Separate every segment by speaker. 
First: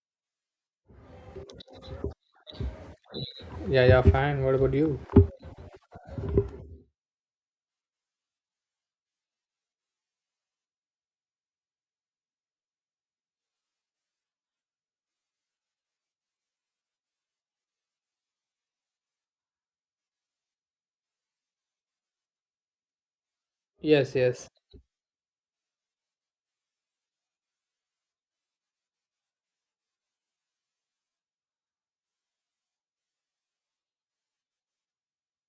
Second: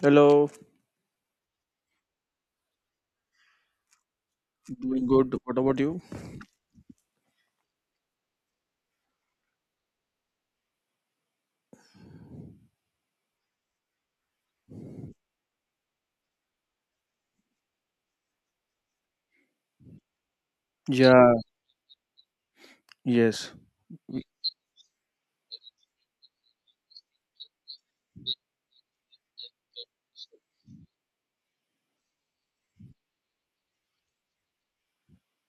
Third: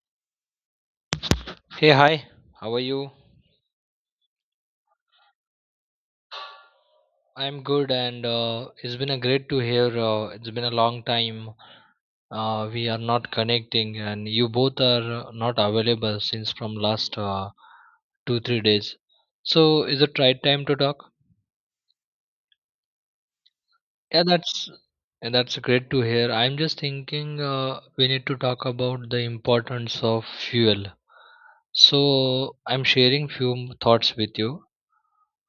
Speaker 1: Hello,
Speaker 2: Hey, hi. How are you?
Speaker 3: Yeah, yeah, fine. What about you?
Speaker 1: doing good. What about you?
Speaker 2: I'm good, and it's been a great to hear. It's been a long time. We are not connecting, and you both are not available since from last 2-3 days. So is it right time to talk?
Speaker 1: Yeah, yes,
Speaker 3: Yes,
Speaker 2: Yeah,
Speaker 3: yes.
Speaker 2: that's and that's great to hear. I'm just thinking we need to talk about the importance of fuel. So I'm sharing few thoughts with you.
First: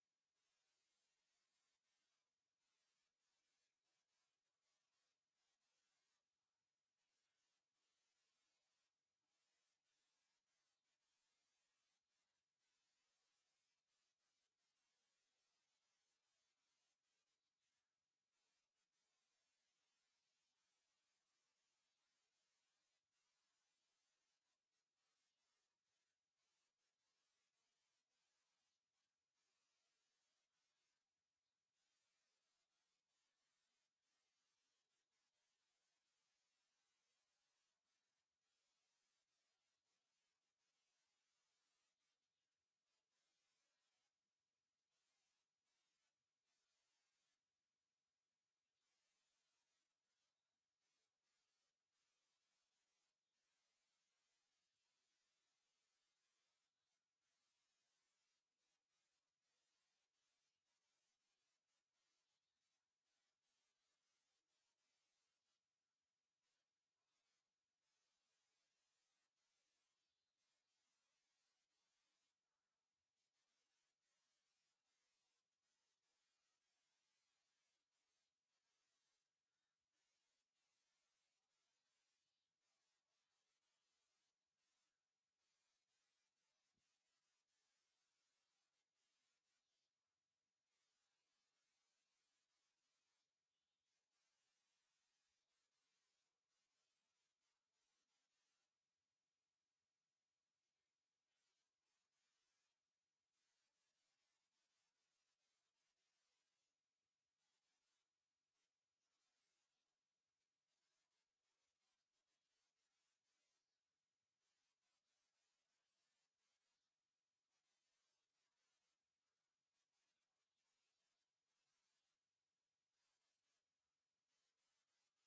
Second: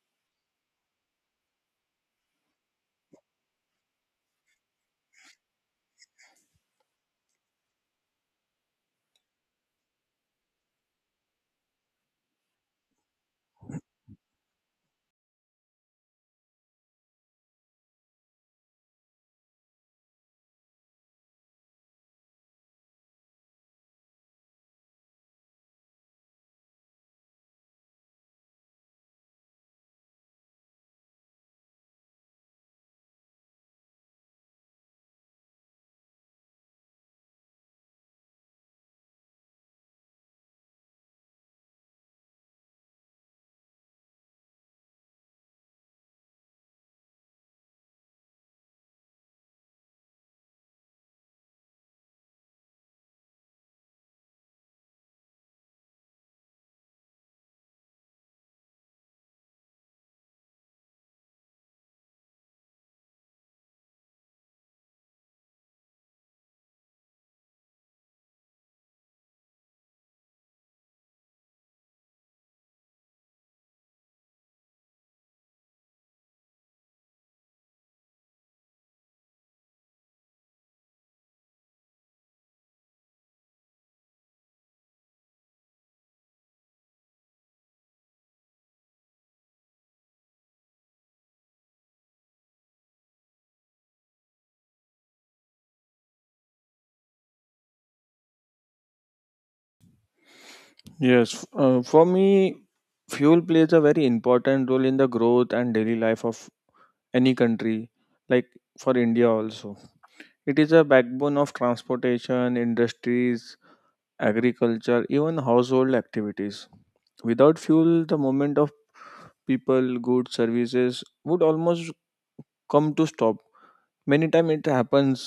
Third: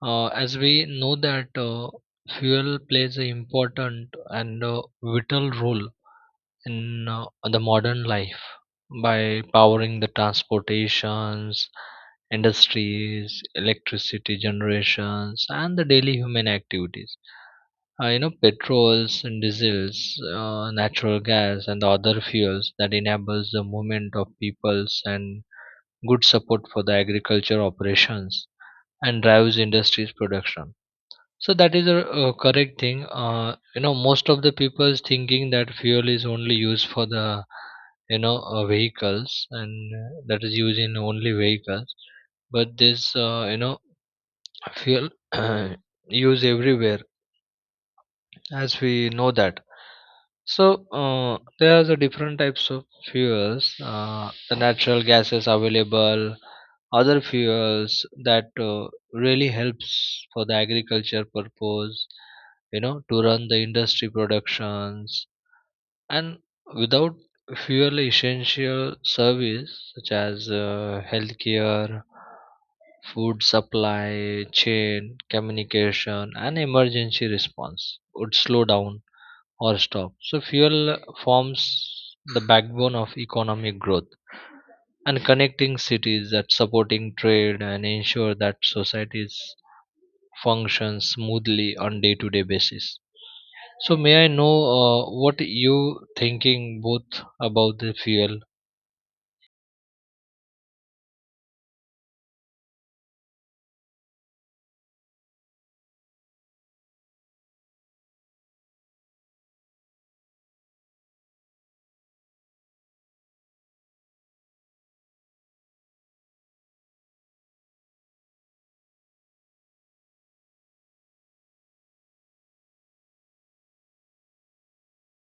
Speaker 2: As we know that fuel plays an important and vital role in the modern life by powering the transportations, industries, electricity generations, and the daily human activities. Petrols and diesels, natural gas, and the other fuels that enables the movement of peoples and good support for the agriculture operations and drives industries production, so that is a, correct thing. Most of the people's thinking that fuel is only used for the vehicles and that is used in only vehicles. But this fuel used everywhere, as we know that. So there are the different types of fuels. The natural gases available, other fuels that really helps for the agriculture purpose, to run the industry productions, and without fuel essential service such as healthcare, food supply chain, communication and emergency response would slow down or stop. So fuel forms the backbone of economic growth and connecting cities, that supporting trade and ensure that societies function smoothly on day to day basis. So may I know what you thinking both about the fuel?
Speaker 1: yes. For me, fuel plays a very important role in the growth and daily life of any country, like for India also. It is a backbone of transportation, industries, agriculture, even household activities. Without fuel, the movement of people, goods, services would almost come to stop. Many time it happens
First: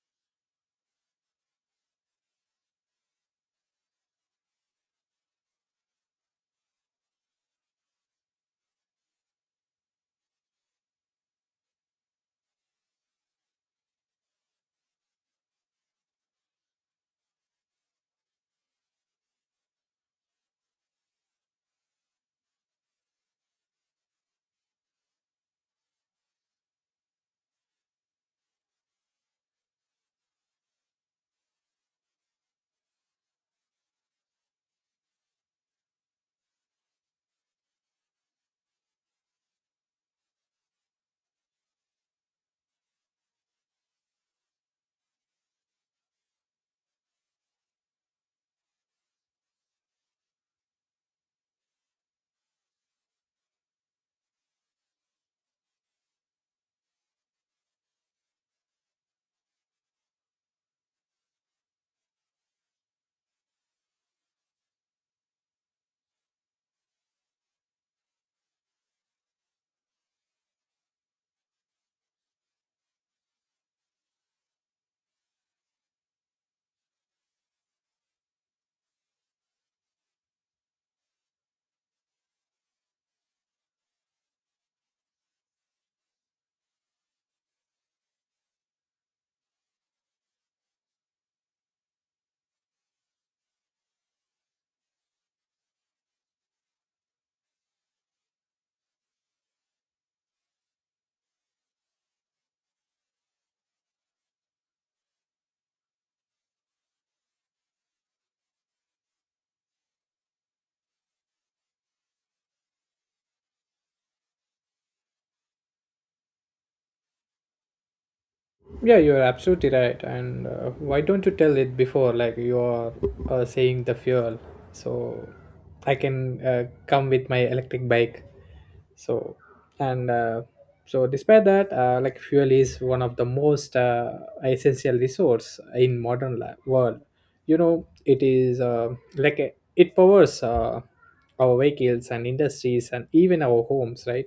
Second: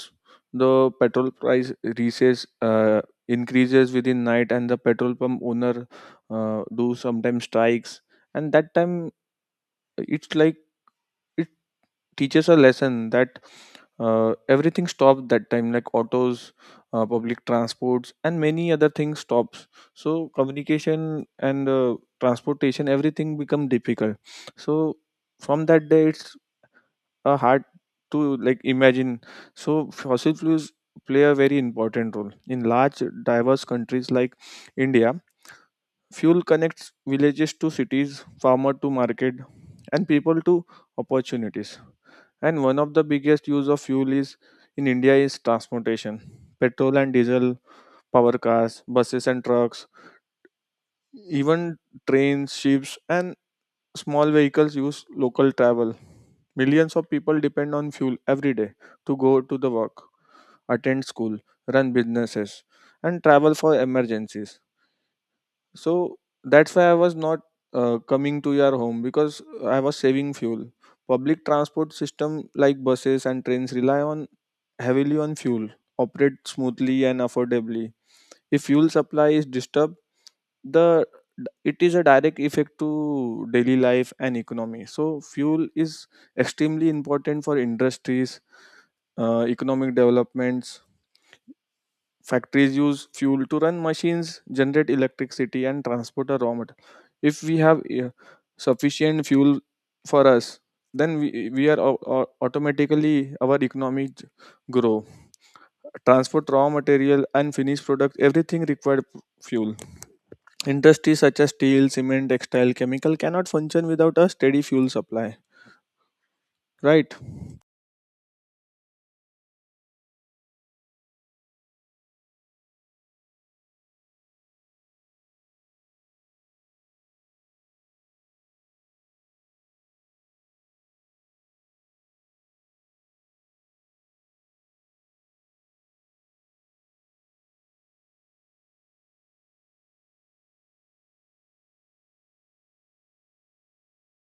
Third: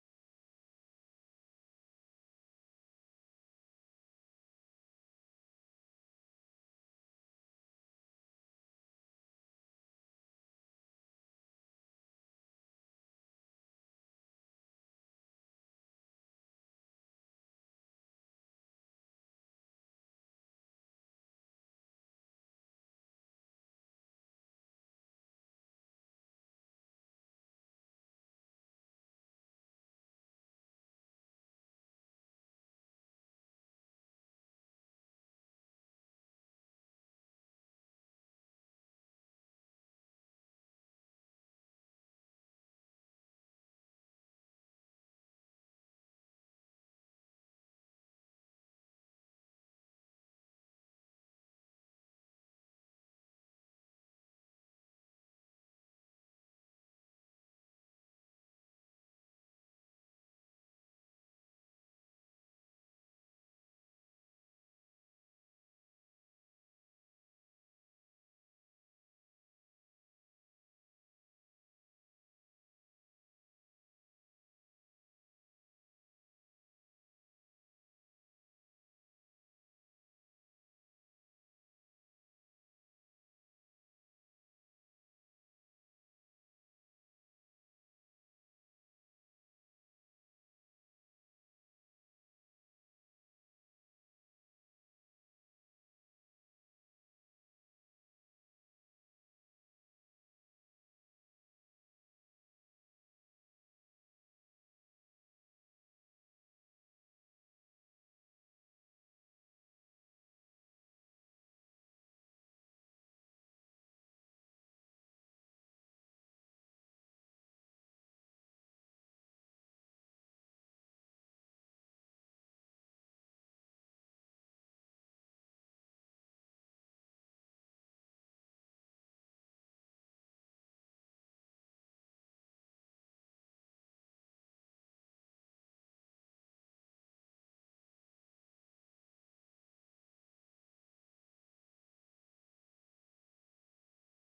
Speaker 1: the petrol price recess increases within night, and the petrol pump owner do sometimes strikes, and that time it's like it teaches a lesson that everything stops that time, like autos, public transports and many other things stops. So communication and transportation, everything become difficult. So from that day, it's hard to like imagine. So fossil fuels play a very important role in large diverse countries like India. Fuel connects villages to cities, farmer to market, and people to opportunities. And one of the biggest use of fuel is in India is transportation. Petrol and diesel power cars, buses and trucks, even trains, ships, and small vehicles use local travel. Millions of people depend on fuel every day to go to the work, attend school, run businesses, and travel for emergencies. So that's why I was not coming to your home, because I was saving fuel. Public transport system like buses and trains rely on heavily on fuel, operate smoothly and affordably. If fuel supply is disturbed, the it is a direct effect to daily life and economy. So fuel is extremely important for industries, economic developments. Factories use fuel to run machines, generate electricity, and transport a raw material. If we have sufficient fuel for us, then we are automatically our economy grow, transport raw material and finished product, everything required fuel. Industries such as steel, cement, textile, chemical cannot function without a steady fuel supply, right?
Speaker 3: Yeah, you're absolutely right. And why don't you tell it before, like you are saying the fuel, so I can come with my electric bike. So, and uh, so despite that, like fuel is one of the most essential resource in modern life world. You know, it is it powers our vehicles and industries and even our homes, right?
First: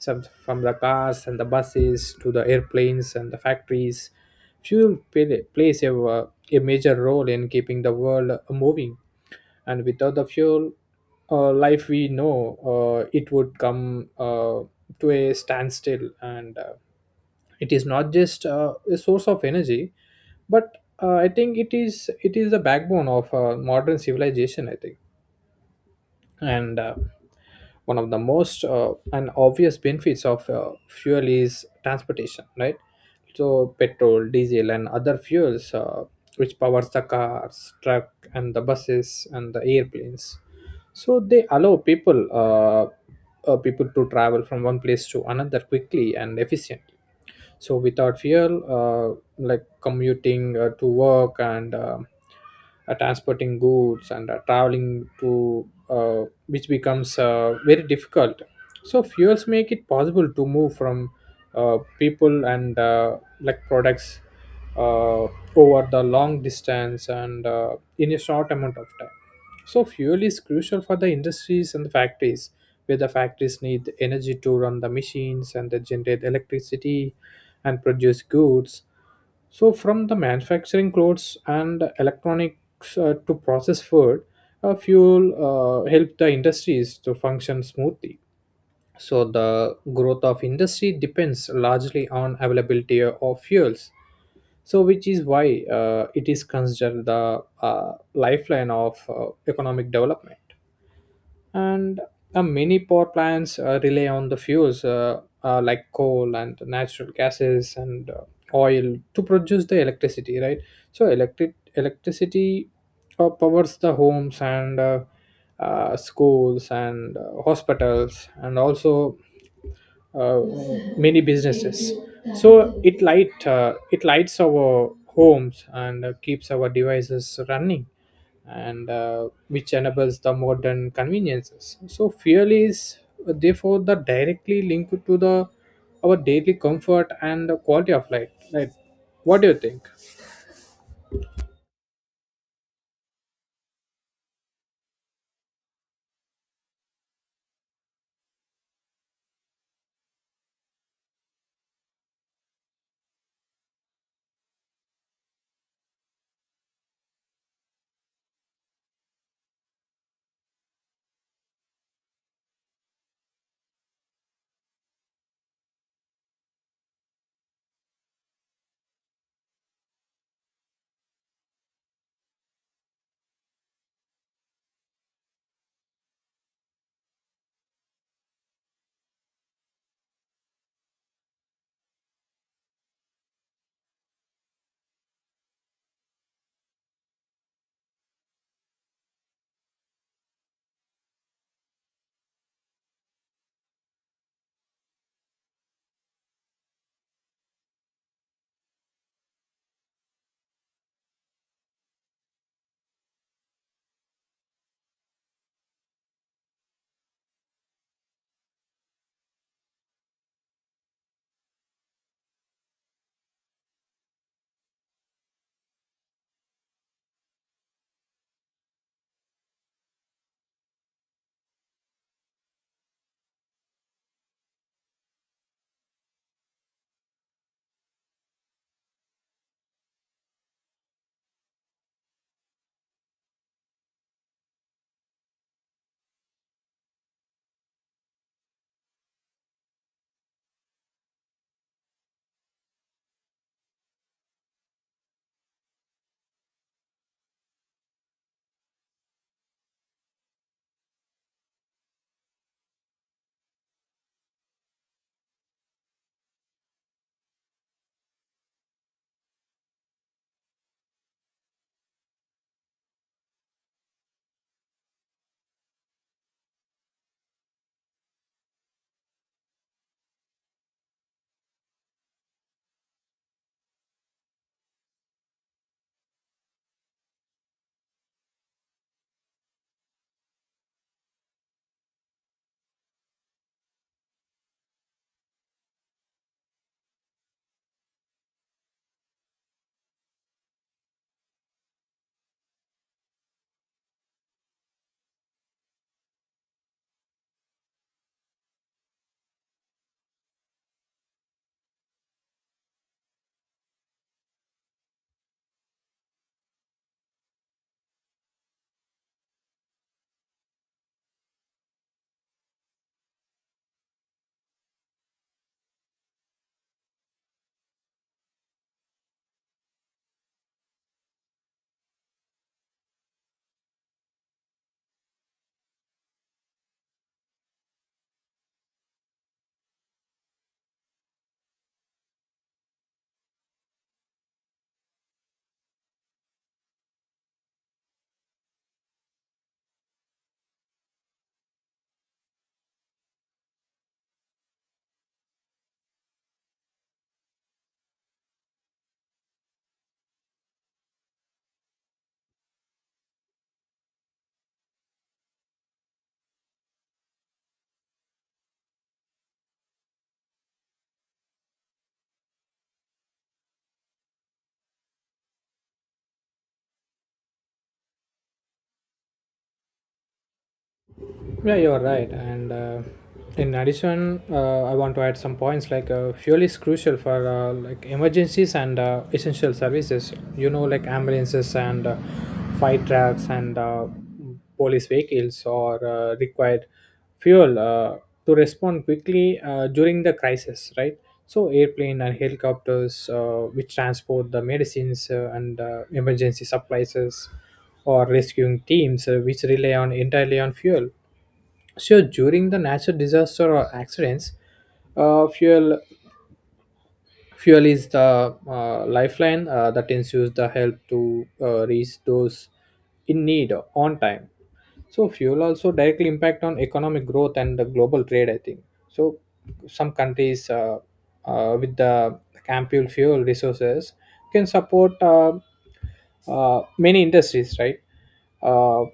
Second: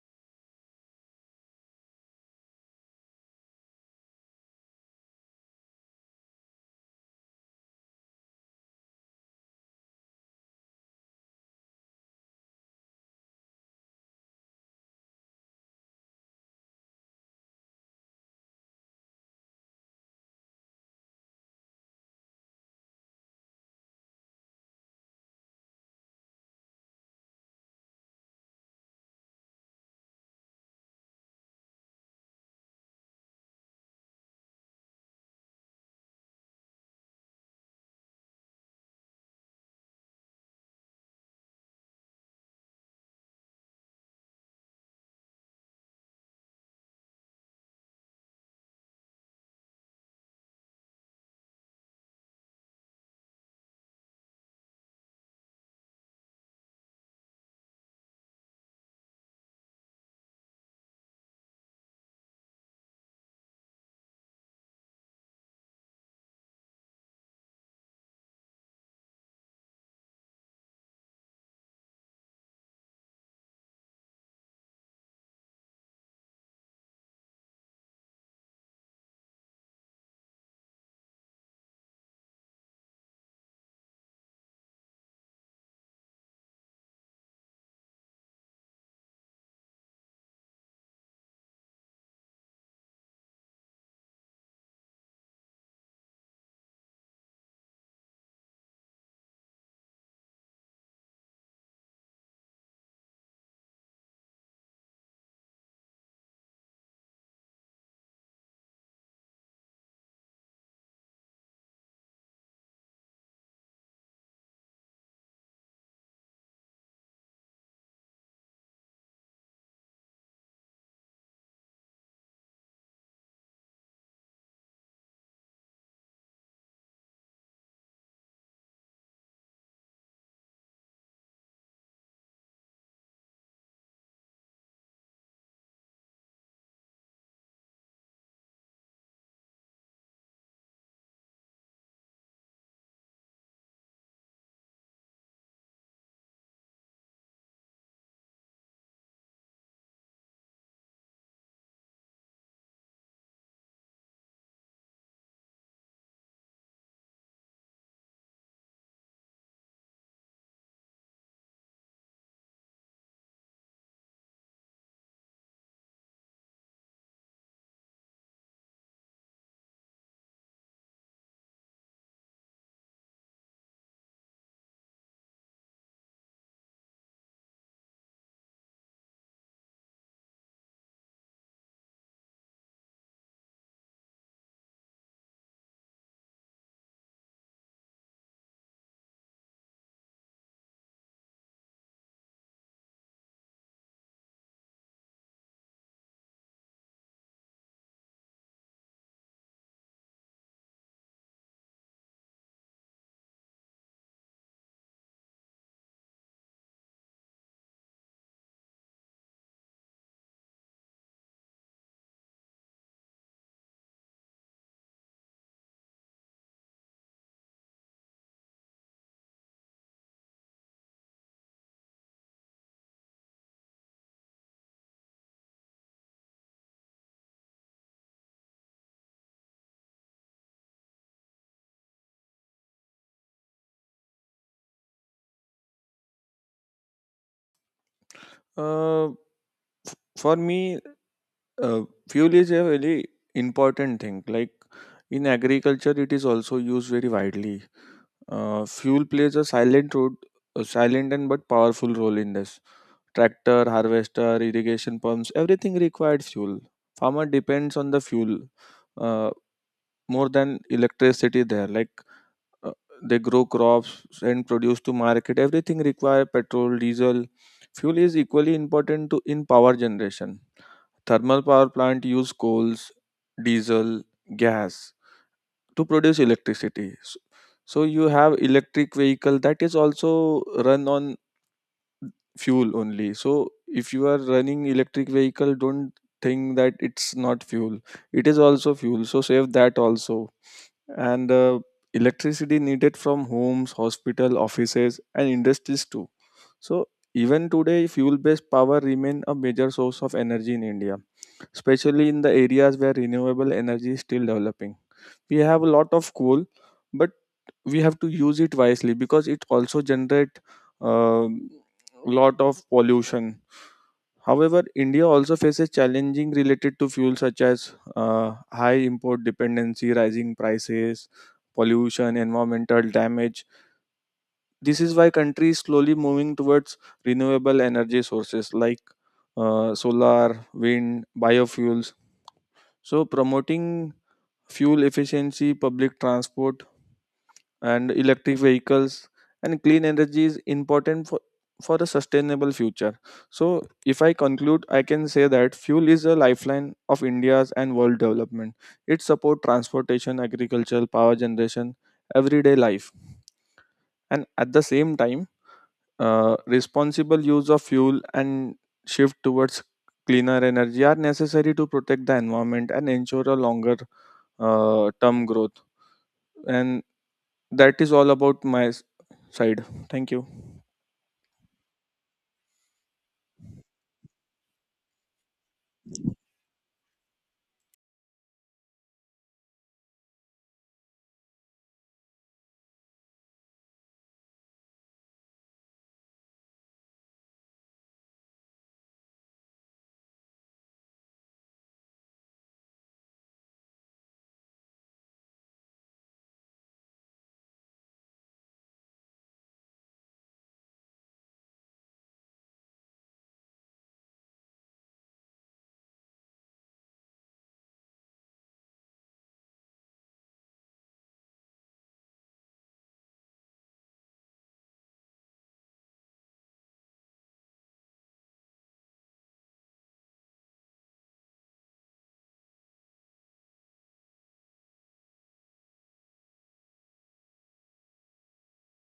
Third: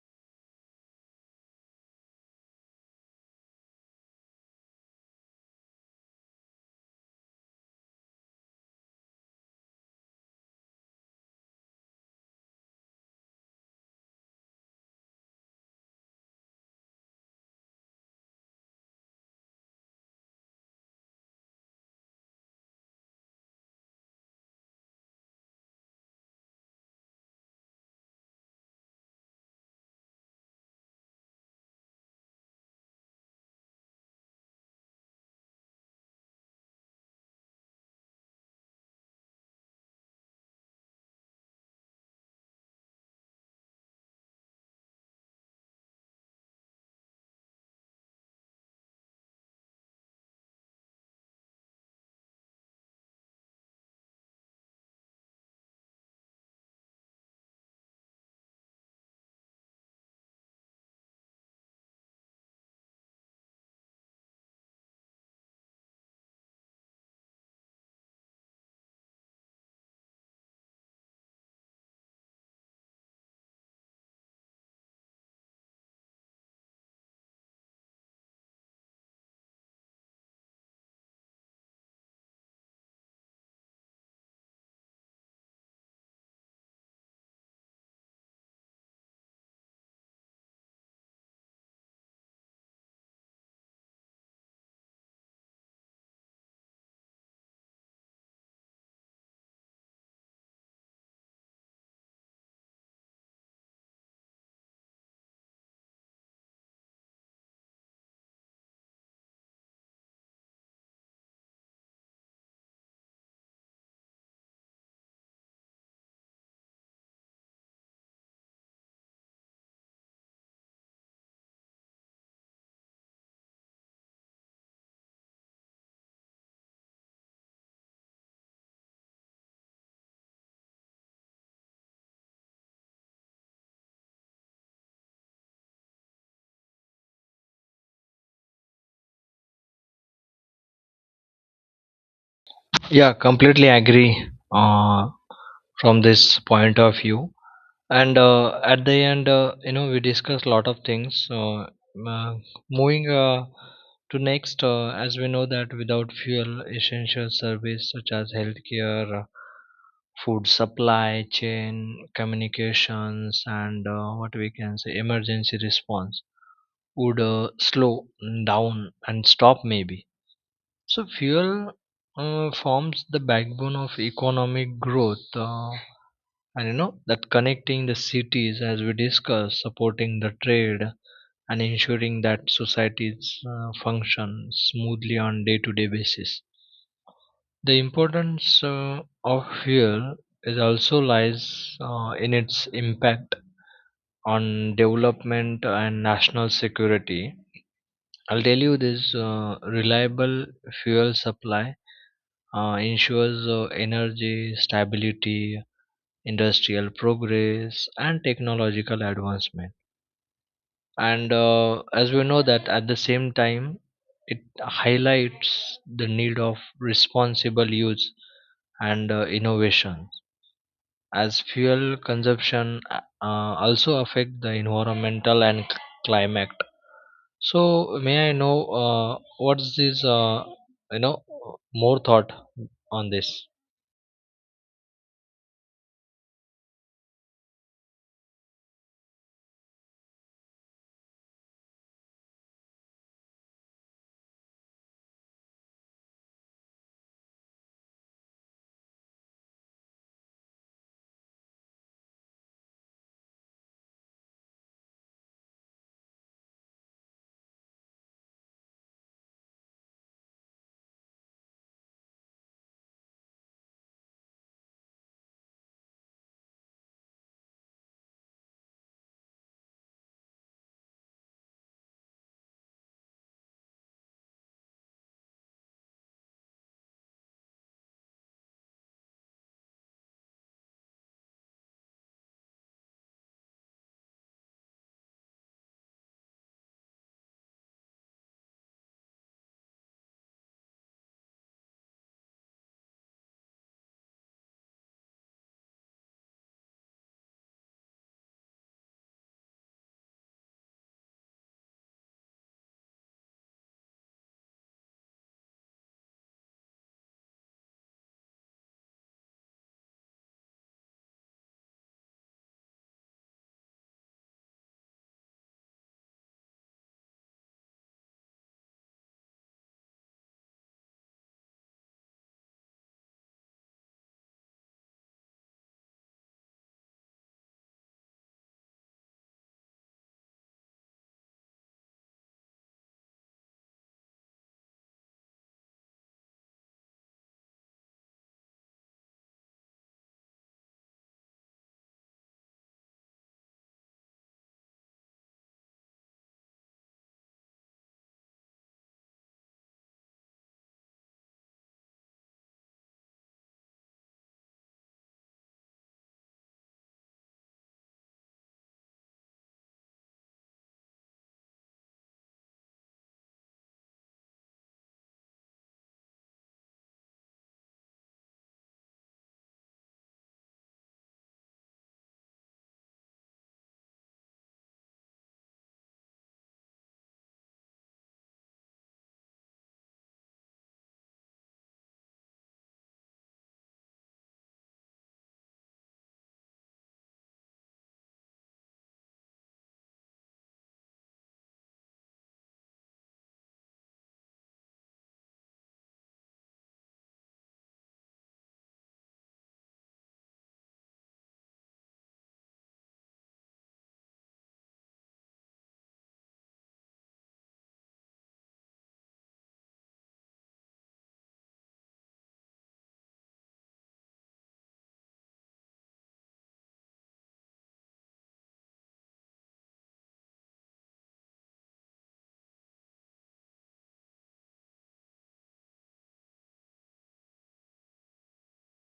Speaker 3: Some from the cars and the buses to the airplanes and the factories. Fuel plays a major role in keeping the world moving, and without the fuel, life we know it would come to a standstill. And it is not just a source of energy, but I think it is the backbone of modern civilization, I think. And one of the most and obvious benefits of fuel is transportation, right? So petrol, diesel and other fuels, which powers the cars, truck and the buses and the airplanes, so they allow people people to travel from one place to another quickly and efficient. So without fuel, like commuting to work and transporting goods and traveling to which becomes very difficult. So fuels make it possible to move from people and like products uh, over the long distance and in a short amount of time. So fuel is crucial for the industries and the factories, where the factories need energy to run the machines and they generate electricity and produce goods. So from the manufacturing clothes and electronics to process food, fuel help the industries to function smoothly. So the growth of industry depends largely on availability of fuels. So which is why it is considered the lifeline of economic development. And many power plants rely on the fuels like coal and natural gases and oil to produce the electricity, right? So electric electricity powers the homes and schools and hospitals and also uh, many businesses. So it lights our homes and keeps our devices running and which enables the modern conveniences. So fuel is therefore the directly linked to the our daily comfort and the quality of life, right? What do you think?
Speaker 2: Yeah, completely agree from this point of view. And at the end, we discussed a lot of things. Uh, moving to next, as we know that without fuel, essential service such as healthcare, food supply chain, communications, and what we can say emergency response would slow down and stop maybe. So fuel forms the backbone of economic growth, and you know that connecting the cities as we discussed, supporting the trade and ensuring that societies function smoothly on day to day basis. The importance of fuel is also lies in its impact on development and national security. I'll tell you this, reliable fuel supply ensures energy stability, industrial progress, and technological advancement. And as we know that at the same time, it highlights the need of responsible use and innovation, as fuel consumption also affect the environmental and climate. So may I know, uh, what's this you know more thought on this?
Speaker 1: For me, uh, fuel is a very important thing. Like in agriculture, it is also used very widely. Fuel plays a silent role, a silent and but powerful role in this. Tractor, harvester, irrigation pumps, everything required fuel. Farmer depends on the fuel, uh, more than electricity there. Like uh, they grow crops and produce to market, everything require petrol, diesel. Fuel is equally important to in power generation. Thermal power plant use coals, diesel, gas to produce electricity. So you have electric vehicle, that is also run on fuel only. So if you are running electric vehicle, don't think that it's not fuel, it is also fuel, so save that also. And electricity needed from homes, hospital, offices and industries too. So even today, fuel based power remain a major source of energy in India, especially in the areas where renewable energy is still developing. We have a lot of coal, but we have to use it wisely, because it also generate a lot of pollution. However, India also faces challenging related to fuel such as high import dependency, rising prices, pollution, environmental damage. This is why country is slowly moving towards renewable energy sources like solar, wind, biofuels. So promoting fuel efficiency, public transport, and electric vehicles, and clean energy is important for a sustainable future. So if I conclude, I can say that fuel is a lifeline of India's and world development. It supports transportation, agriculture, power generation, everyday life. And at the same time, responsible use of fuel and shift towards cleaner energy are necessary to protect the environment and ensure a longer term growth. And that is all about my side. Thank you.
Speaker 3: Yeah, you're right. And in addition, I want to add some points like fuel is crucial for like emergencies and essential services. You know, like ambulances and fire trucks and police vehicles or required fuel to respond quickly during the crisis, right? So airplane and helicopters, which transport the medicines and emergency supplies, or rescuing teams, which rely on entirely on fuel. Sure, during the natural disaster or accidents, uh, fuel fuel is the lifeline that ensures the help to reach those in need on time. So fuel also directly impact on economic growth and the global trade, I think. So some countries with the ample fuel resources can support many industries, right? Uh,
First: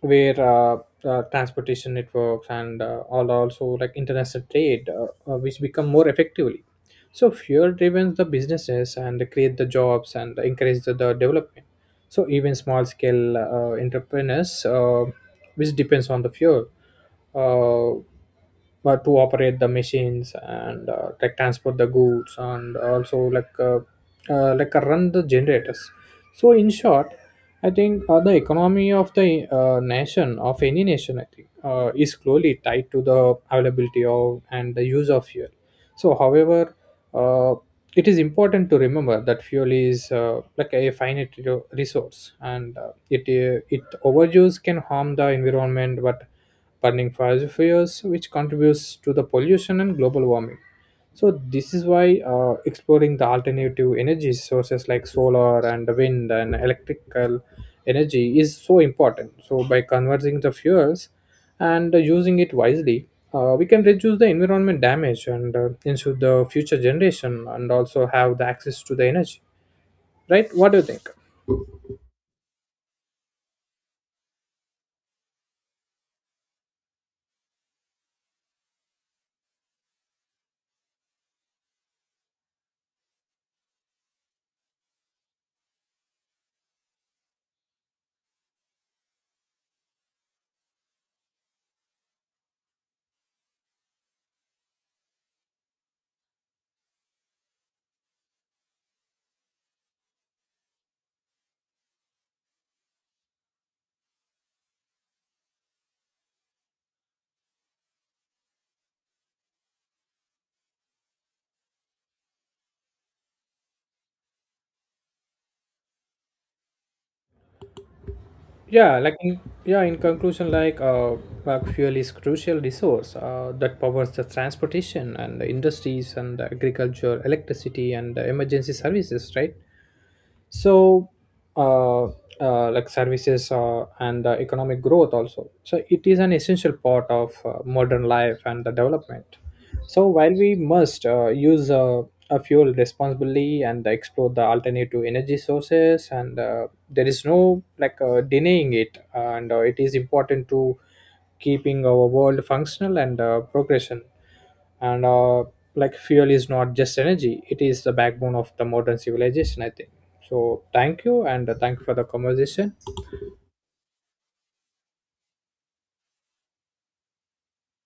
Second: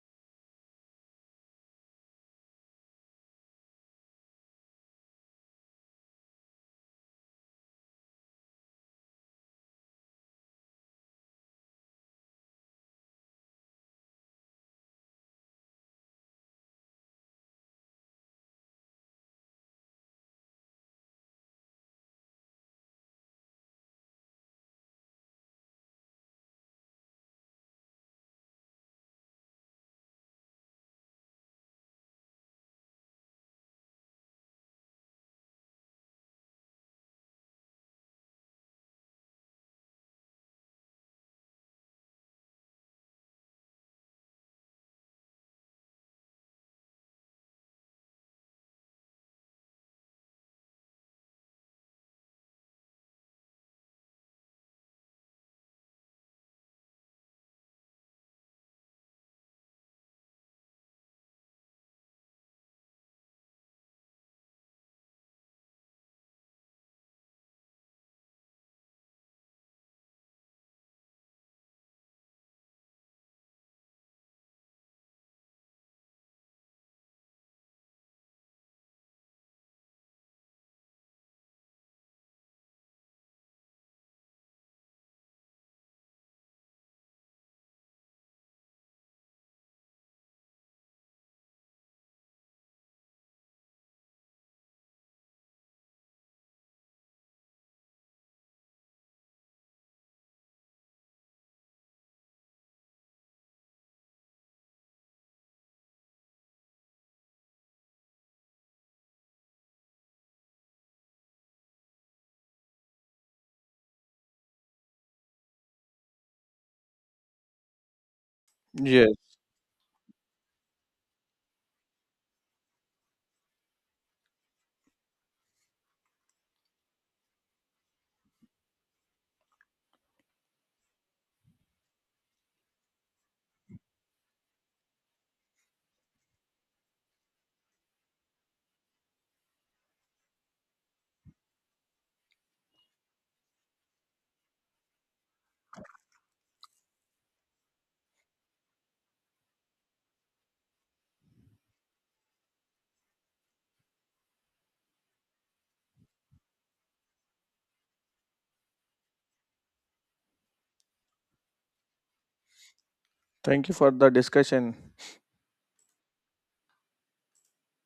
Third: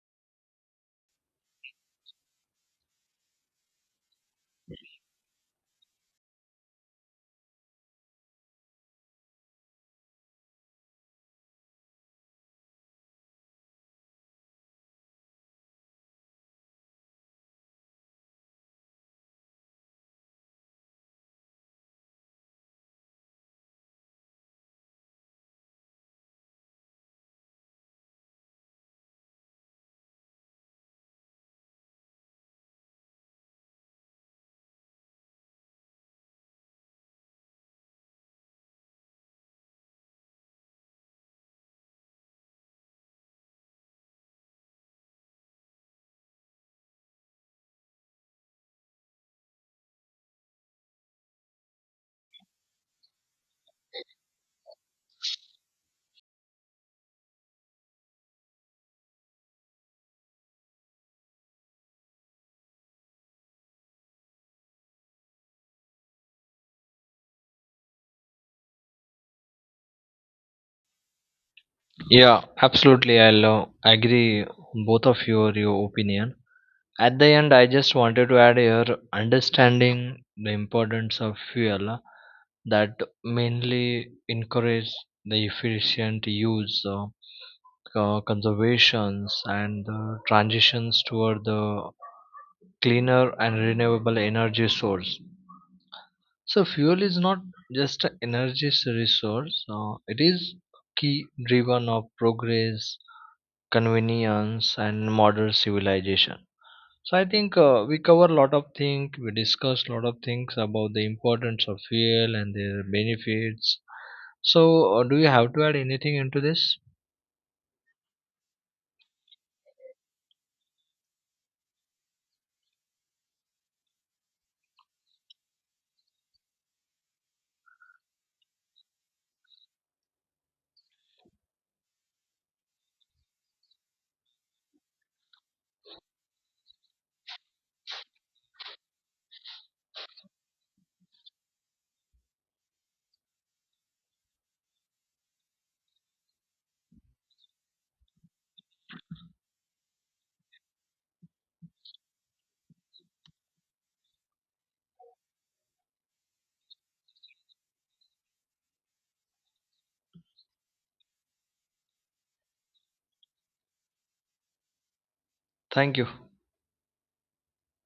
Speaker 3: where transportation networks and all also like international trade, which become more effectively. So fuel driven the businesses and create the jobs and encourage the development. So even small scale entrepreneurs which depends on the fuel uh, but to operate the machines and like transport the goods and also like run the generators. So in short, I think the economy of the nation, of any nation, I think, is closely tied to the availability of and the use of fuel. So, however, uh, it is important to remember that fuel is like a finite resource, and it it overuse can harm the environment, but burning fossil fuels, which contributes to the pollution and global warming. So this is why exploring the alternative energy sources like solar and wind and electrical energy is so important. So by converting the fuels and using it wisely, we can reduce the environment damage and ensure the future generation and also have the access to the energy. Right? What do you think?
Speaker 2: Yeah, absolutely, I'll agree both of your opinion. At the end, I just wanted to add here understanding the importance of fuel, that mainly encourage the efficient use, conservations, and the transitions toward the cleaner and renewable energy source. So, fuel is not just an energy resource; it is key driven of progress, convenience, and modern civilization. So I think we cover a lot of things. We discussed a lot of things about the importance of fuel and their benefits. So do you have to add anything into this?
Speaker 3: yeah like
Speaker 1: Yes.
Speaker 3: in, yeah, in conclusion, like fuel is crucial resource that powers the transportation and the industries and the agriculture electricity and the emergency services, right? So uh, like services and economic growth also. So it is an essential part of modern life and the development. So while we must use a fuel responsibly and explore the alternative energy sources and there is no like denying it, and it is important to keeping our world functional and progression. And like fuel is not just energy, it is the backbone of the modern civilization, I think. So thank you, and thank you for the conversation.
Speaker 1: Thank you for the discussion.
Speaker 2: Thank you.